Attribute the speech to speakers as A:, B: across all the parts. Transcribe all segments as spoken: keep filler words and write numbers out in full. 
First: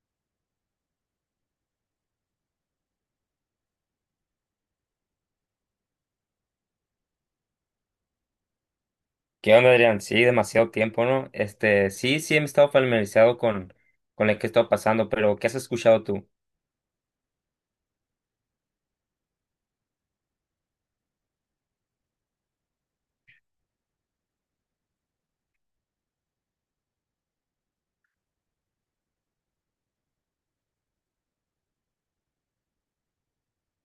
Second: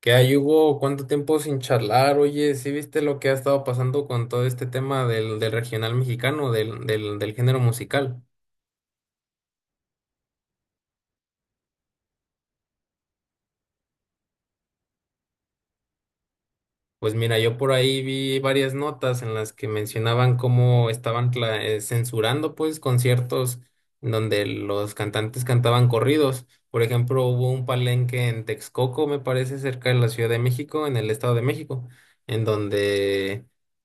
A: Que ahí Hugo cuánto tiempo sin charlar, oye, ¿sí viste lo que ha estado pasando con todo este tema del, del regional mexicano, del, del, del género musical?
B: ¿Qué onda, Adrián? Sí, demasiado tiempo, ¿no? Este, sí, sí, he estado familiarizado con, con lo que he estado pasando, pero ¿qué has escuchado tú?
A: Pues mira, yo por ahí vi varias notas en las que mencionaban cómo estaban cla- eh, censurando pues conciertos en donde los cantantes cantaban corridos. Por ejemplo, hubo un palenque en Texcoco, me parece, cerca de la Ciudad de México, en el Estado de México, en donde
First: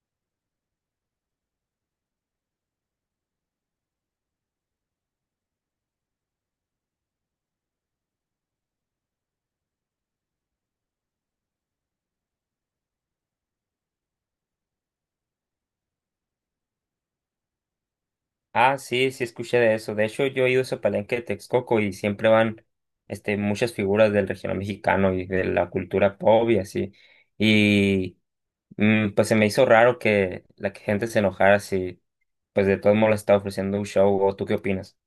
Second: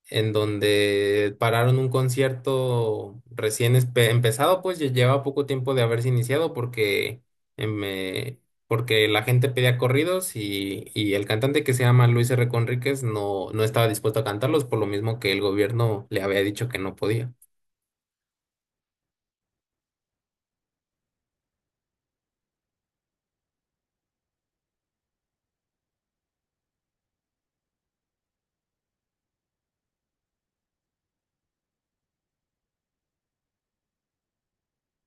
A: en donde pararon un concierto recién espe- empezado, pues ya lleva poco tiempo de haberse iniciado porque em, eh, porque la gente pedía corridos y, y el cantante que se llama Luis R. Conríquez no, no estaba dispuesto a cantarlos por lo mismo que el gobierno le había dicho que no podía.
B: Ah, sí, sí, escuché de eso. De hecho, yo he ido a ese palenque de Texcoco y siempre van, este, muchas figuras del regional mexicano y de la cultura pop y así. Y, mm, pues se me hizo raro que la gente se enojara si, pues de todos modos le estaba ofreciendo un show, ¿o tú qué opinas?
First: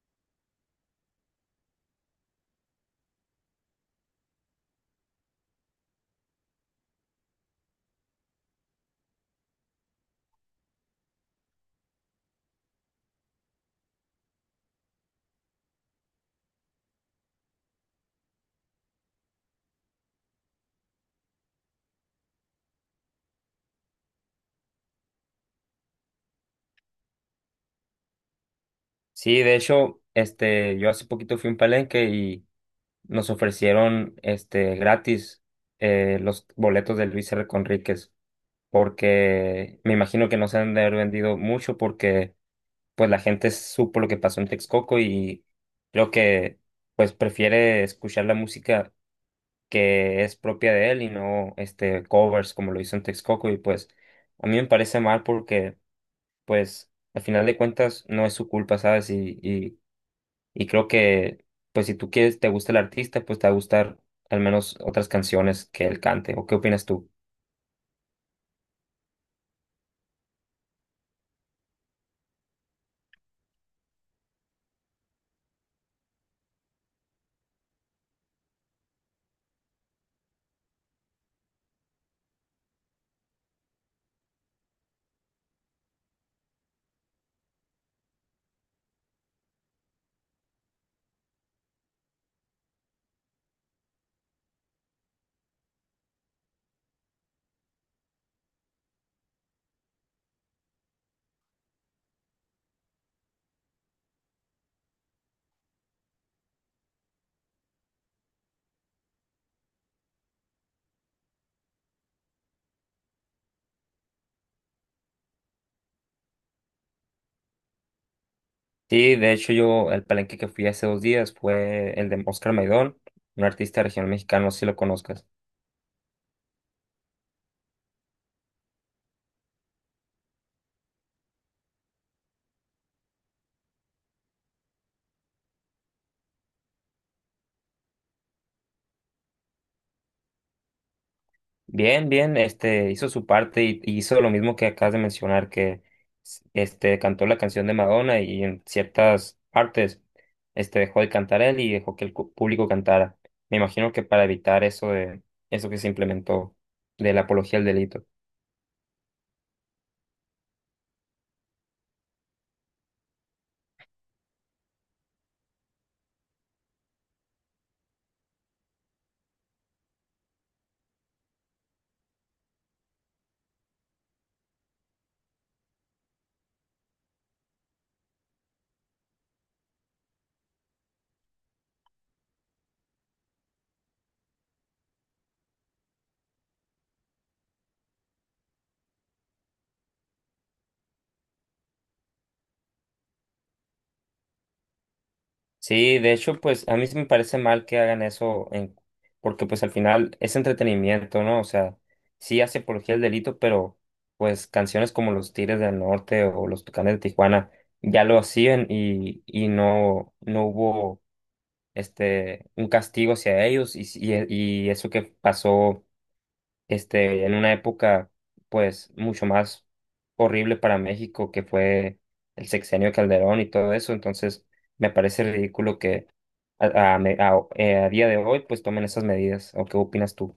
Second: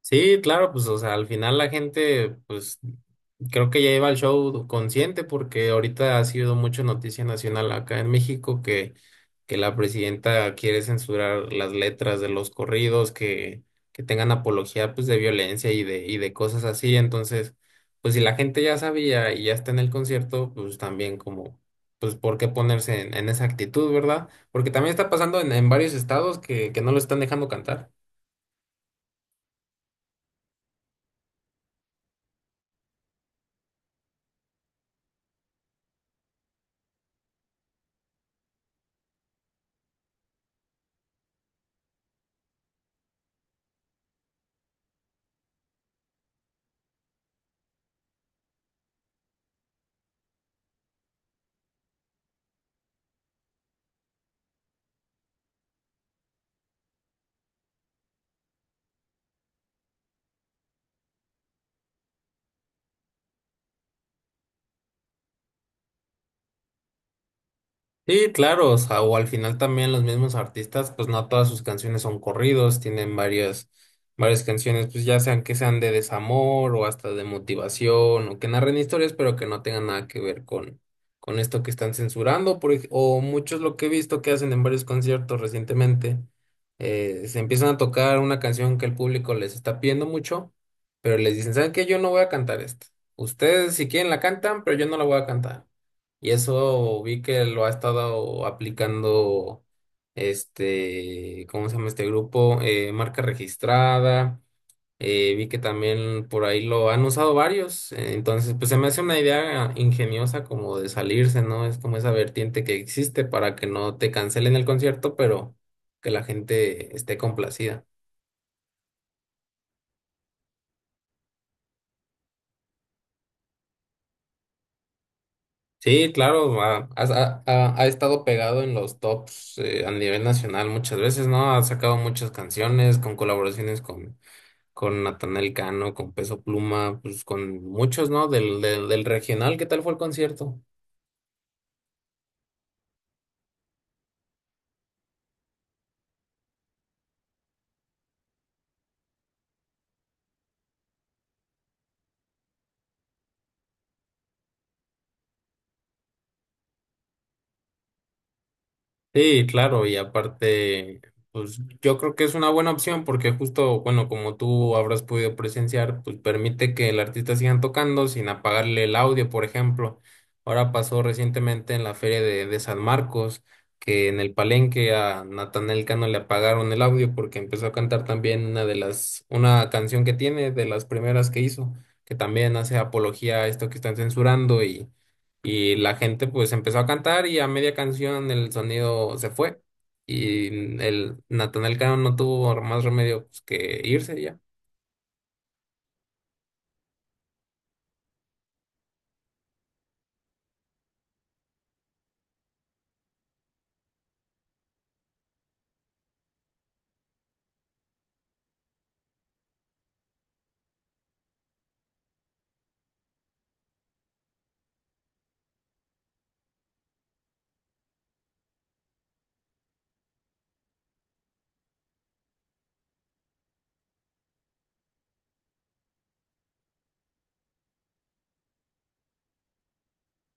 A: Sí, claro, pues, o sea, al final la gente, pues, creo que ya iba al show consciente porque ahorita ha sido mucho noticia nacional acá en México que, que la presidenta quiere censurar las letras de los corridos que, que tengan apología, pues, de violencia y de, y de cosas así. Entonces, pues, si la gente ya sabía y ya está en el concierto, pues, también como, pues, ¿por qué ponerse en, en esa actitud, verdad? Porque también está pasando en, en varios estados que, que no lo están dejando cantar.
B: Sí, de hecho, este, yo hace poquito fui a un palenque. Nos ofrecieron este gratis eh, los boletos de Luis R. Conríquez, porque me imagino que no se han de haber vendido mucho porque pues la gente supo lo que pasó en Texcoco y creo que pues prefiere escuchar la música que es propia de él y no este covers como lo hizo en Texcoco, y pues a mí me parece mal porque pues al final de cuentas no es su culpa, ¿sabes? Y, y y creo que pues si tú quieres, te gusta el artista, pues te va a gustar al menos otras canciones que él cante. ¿O qué opinas tú?
A: Sí, claro, o sea, o al final también los mismos artistas, pues no todas sus canciones son corridos, tienen varias, varias canciones, pues ya sean que sean de desamor o hasta de motivación o que narren historias, pero que no tengan nada que ver con, con esto que están censurando, por ej- o muchos lo que he visto que hacen en varios conciertos recientemente, eh, se empiezan a tocar una canción que el público les está pidiendo mucho, pero les dicen, ¿saben qué? Yo no voy a cantar esta. Ustedes si quieren la cantan, pero yo no la voy a cantar. Y eso vi que lo ha estado aplicando este, ¿cómo se llama este grupo? Eh, marca registrada. Eh, vi que también por ahí lo han usado varios. Eh, entonces, pues se me hace una idea ingeniosa como de salirse, ¿no? Es como esa vertiente que existe para que no te cancelen el concierto, pero que la gente esté complacida.
B: Sí, de hecho yo, el palenque que fui hace dos días fue el de Oscar Maidón, un artista regional mexicano, no sé si lo conozcas.
A: Sí, claro, ha, ha- ha- ha estado pegado en los tops eh, a nivel nacional muchas veces, ¿no? Ha sacado muchas canciones con colaboraciones con, con Natanael Cano, con Peso Pluma, pues con muchos, ¿no? Del, del, del regional, ¿qué tal fue el concierto?
B: Bien, bien, este hizo su parte y, y hizo lo mismo que acabas de mencionar, que s- este cantó la canción de Madonna y en ciertas partes este dejó de cantar él y dejó que el cu- público cantara. Me imagino que para evitar eso de eso que se implementó de la apología del delito.
A: Sí, claro, y aparte, pues yo creo que es una buena opción porque justo, bueno, como tú habrás podido presenciar, pues permite que el artista siga tocando sin apagarle el audio, por ejemplo. Ahora pasó recientemente en la feria de, de San Marcos, que en el palenque a Natanael Cano le apagaron el audio porque empezó a cantar también una de las, una canción que tiene, de las primeras que hizo, que también hace apología a esto que están censurando y la gente pues empezó a cantar y a media canción el sonido se fue. Y el Natanael Cano no tuvo más remedio pues, que irse ya.
B: Sí, de hecho, pues a mí sí me parece mal que hagan eso, en- porque pues al final es entretenimiento, ¿no? O sea, sí hace apología del delito, pero pues canciones como Los Tigres del Norte o Los Tucanes de Tijuana ya lo hacían y, y no, no hubo este, un castigo hacia ellos y, y, y eso que pasó este, en una época pues mucho más horrible para México que fue el sexenio de Calderón y todo eso, entonces me parece ridículo que a, a me- a- eh, a día de hoy pues tomen esas medidas, ¿o qué opinas tú?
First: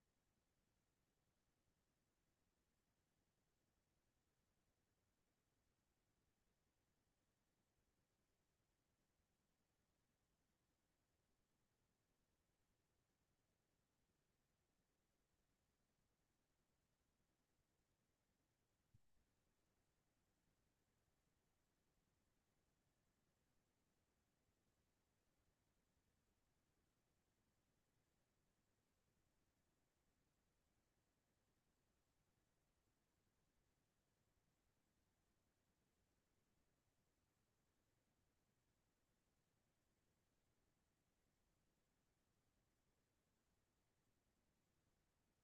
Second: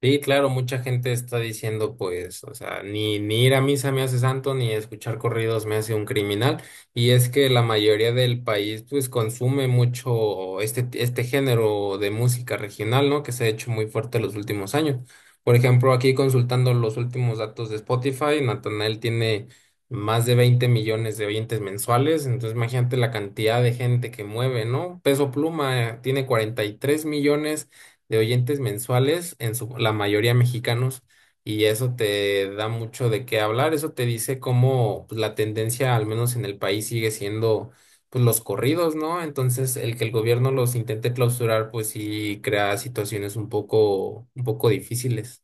A: Sí, claro, mucha gente está diciendo, pues, o sea, ni, ni ir a misa me hace santo, ni escuchar corridos me hace un criminal. Y es que la mayoría del país, pues, consume mucho este, este género de música regional, ¿no? Que se ha hecho muy fuerte los últimos años. Por ejemplo, aquí consultando los últimos datos de Spotify, Natanael tiene más de veinte millones de oyentes mensuales. Entonces, imagínate la cantidad de gente que mueve, ¿no? Peso Pluma, eh, tiene cuarenta y tres millones de oyentes mensuales, en su, la mayoría mexicanos, y eso te da mucho de qué hablar, eso te dice cómo pues, la tendencia, al menos en el país, sigue siendo pues los corridos, ¿no? Entonces, el que el gobierno los intente clausurar, pues sí crea situaciones un poco, un poco difíciles.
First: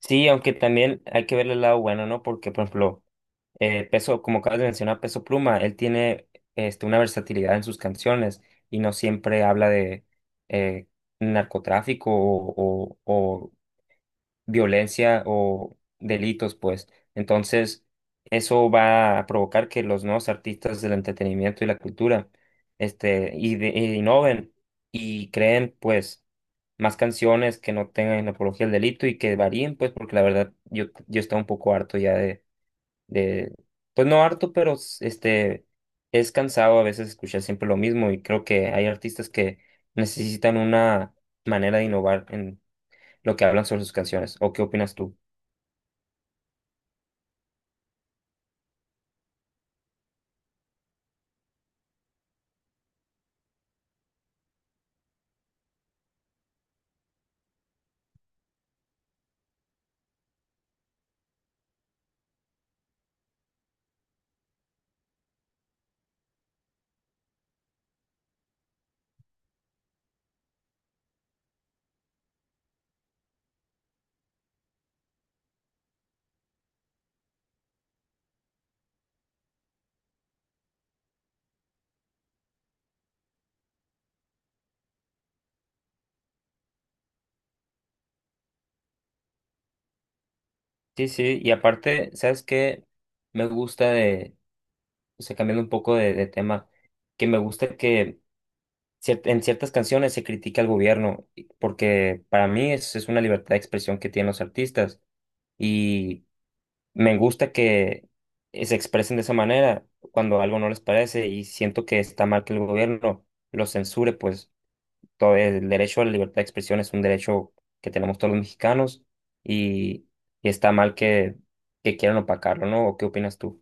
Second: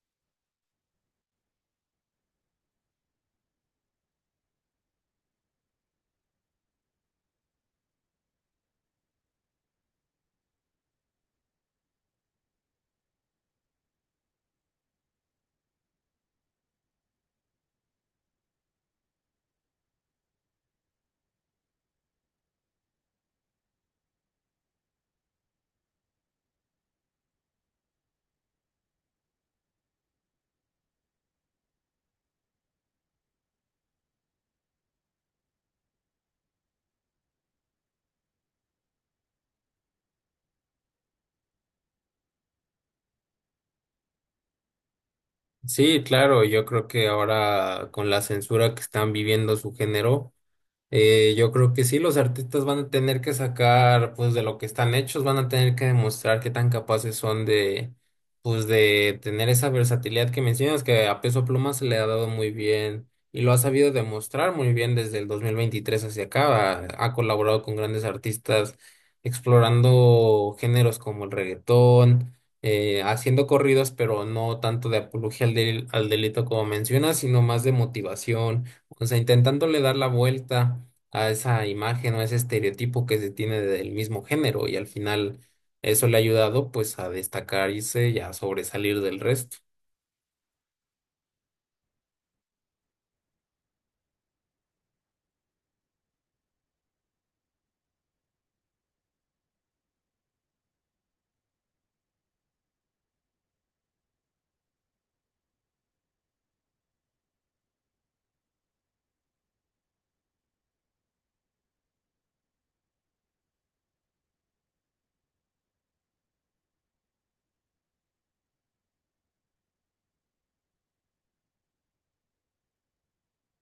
B: Sí, aunque también hay que ver el lado bueno, ¿no? Porque, por ejemplo, eh, Peso, como acabas de mencionar, Peso Pluma, él tiene este, una versatilidad en sus canciones y no siempre habla de eh, narcotráfico o, o, violencia o delitos, pues. Entonces, eso va a provocar que los nuevos artistas del entretenimiento y la cultura, este, y de- e innoven y creen, pues, más canciones que no tengan apología al delito y que varíen, pues, porque la verdad yo, yo estaba un poco harto ya de, de, pues no harto, pero s- este, es cansado a veces escuchar siempre lo mismo y creo que hay artistas que necesitan una manera de innovar lo que hablan sobre sus canciones. ¿O qué opinas tú?
A: Sí, claro, yo creo que ahora con la censura que están viviendo su género, Eh, yo creo que sí, los artistas van a tener que sacar pues de lo que están hechos, van a tener que demostrar qué tan capaces son de pues de tener esa versatilidad que mencionas que a Peso Pluma se le ha dado muy bien y lo ha sabido demostrar muy bien desde el dos mil veintitrés hacia acá. Ha, ha colaborado con grandes artistas explorando géneros como el reggaetón, eh, haciendo corridos, pero no tanto de apología al, del- al delito como mencionas, sino más de motivación, o sea, intentándole dar la vuelta a esa imagen o ese estereotipo que se tiene del mismo género y al final eso le ha ayudado pues a destacarse y a sobresalir del resto.
B: Sí, sí, y aparte, ¿sabes qué? Me gusta de, o sea, cambiando un poco de, de tema, que me gusta que cier- en ciertas canciones se critica al gobierno, y- porque para mí es, es una libertad de expresión que tienen los artistas y me gusta que eh, se expresen de esa manera cuando algo no les parece y siento que está mal que el gobierno los censure, pues. Todo el derecho a la libertad de expresión es un derecho que tenemos todos los mexicanos y, y está mal que, que quieran opacarlo, ¿no? ¿O qué opinas tú?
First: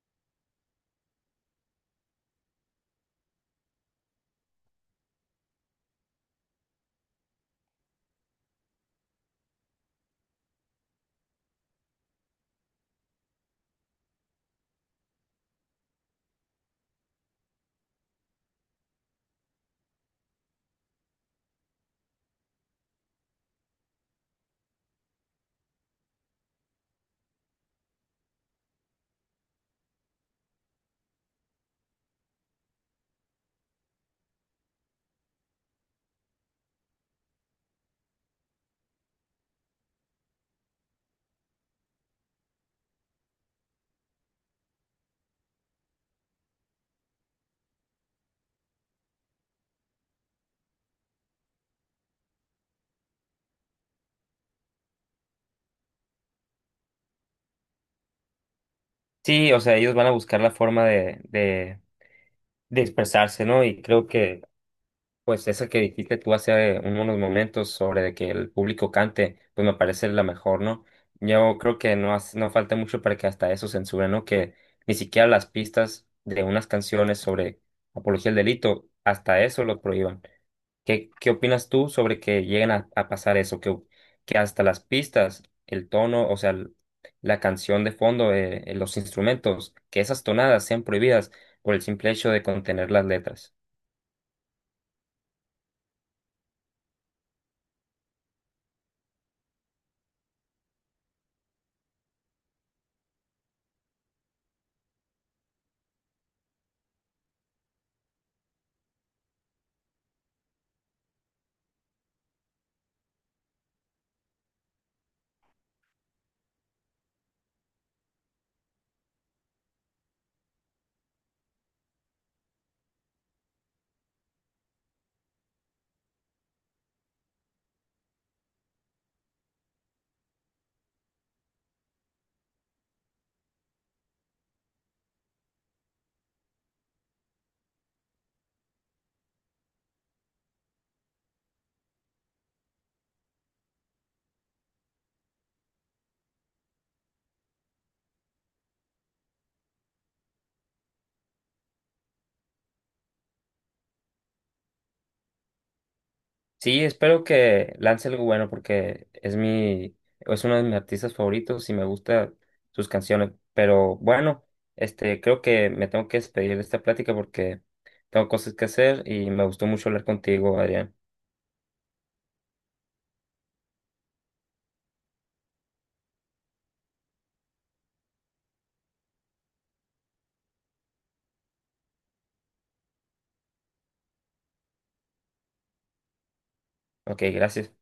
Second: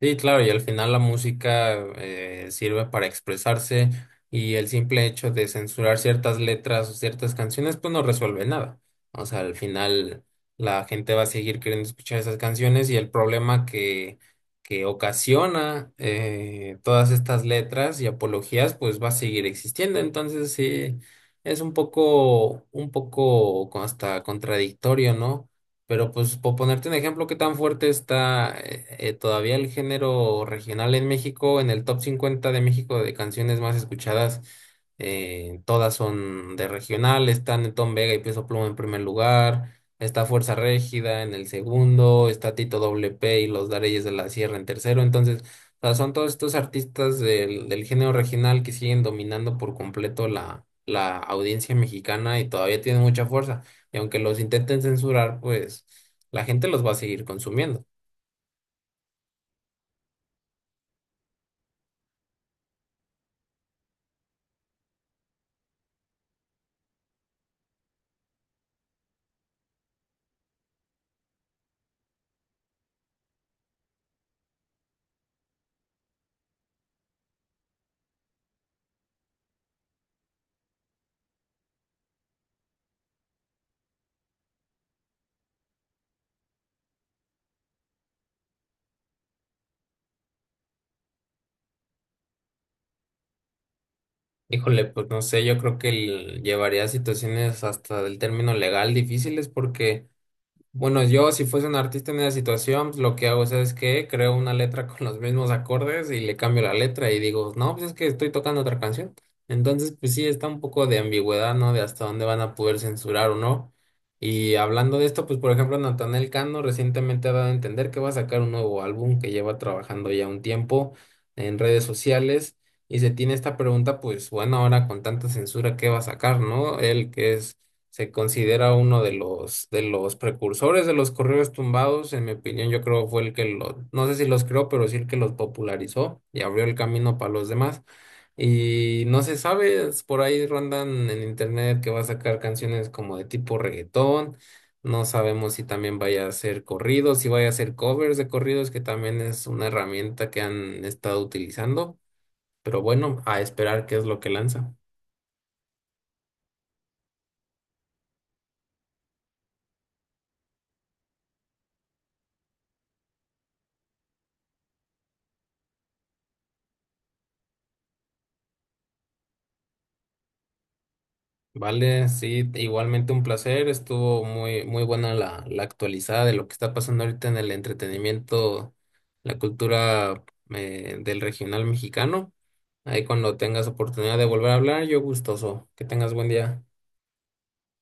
A: Sí, claro, y al final la música eh, sirve para expresarse y el simple hecho de censurar ciertas letras o ciertas canciones pues no resuelve nada. O sea, al final la gente va a seguir queriendo escuchar esas canciones y el problema que, que ocasiona eh, todas estas letras y apologías pues va a seguir existiendo. Entonces sí, es un poco, un poco hasta contradictorio, ¿no? Pero pues por ponerte un ejemplo, ¿qué tan fuerte está eh, eh, todavía el género regional en México? En el top cincuenta de México de canciones más escuchadas, eh, todas son de regional, están Tom Vega y Peso Pluma en primer lugar, está Fuerza Régida en el segundo, está Tito W P y Los Dareyes de la Sierra en tercero. Entonces, o sea, son todos estos artistas del, del género regional que siguen dominando por completo la, la audiencia mexicana y todavía tienen mucha fuerza. Y aunque los intenten censurar, pues la gente los va a seguir consumiendo.
B: Sí, o sea, ellos van a buscar la forma de, de, de expresarse, ¿no? Y creo que, pues, esa que dijiste tú hace unos momentos sobre de que el público cante, pues me parece la mejor, ¿no? Yo creo que no, hace- no falta mucho para que hasta eso censuren, ¿no? Que ni siquiera las pistas de unas canciones sobre apología del delito, hasta eso lo prohíban. ¿Qué, qué opinas tú sobre que lleguen a, a pasar eso? Que, que hasta las pistas, el tono, o sea, el- la canción de fondo, eh, eh, los instrumentos, que esas tonadas sean prohibidas por el simple hecho de contener las letras.
A: Híjole, pues no sé, yo creo que el- llevaría a situaciones hasta del término legal difíciles porque bueno, yo si fuese un artista en esa situación, pues, lo que hago, ¿sabes qué? Creo una letra con los mismos acordes y le cambio la letra y digo, no, pues es que estoy tocando otra canción. Entonces, pues sí, está un poco de ambigüedad, ¿no? De hasta dónde van a poder censurar o no. Y hablando de esto, pues por ejemplo, Natanael Cano recientemente ha dado a entender que va a sacar un nuevo álbum que lleva trabajando ya un tiempo en redes sociales. Y se tiene esta pregunta, pues bueno, ahora con tanta censura, ¿qué va a sacar, no? Él que es se considera uno de los, de los precursores de los correos tumbados, en mi opinión, yo creo fue el que lo, no sé si los creó, pero sí el que los popularizó y abrió el camino para los demás. Y no se sabe, es- por ahí rondan en internet que va a sacar canciones como de tipo reggaetón, no sabemos si también vaya a ser corridos, si vaya a ser covers de corridos, que también es una herramienta que han estado utilizando, pero bueno, a esperar qué es lo que lanza.
B: Sí, espero que lance algo bueno porque es mi, es uno de mis artistas favoritos y me gustan sus canciones. Pero bueno, este, creo que me tengo que despedir de esta plática porque tengo cosas que hacer y me gustó mucho hablar contigo, Adrián.
A: Vale, sí, igualmente un placer. Estuvo muy, muy buena la, la actualizada de lo que está pasando ahorita en el entretenimiento, la cultura eh, del regional mexicano. Ahí cuando tengas oportunidad de volver a hablar, yo gustoso. Que tengas buen día.
B: Ok, gracias.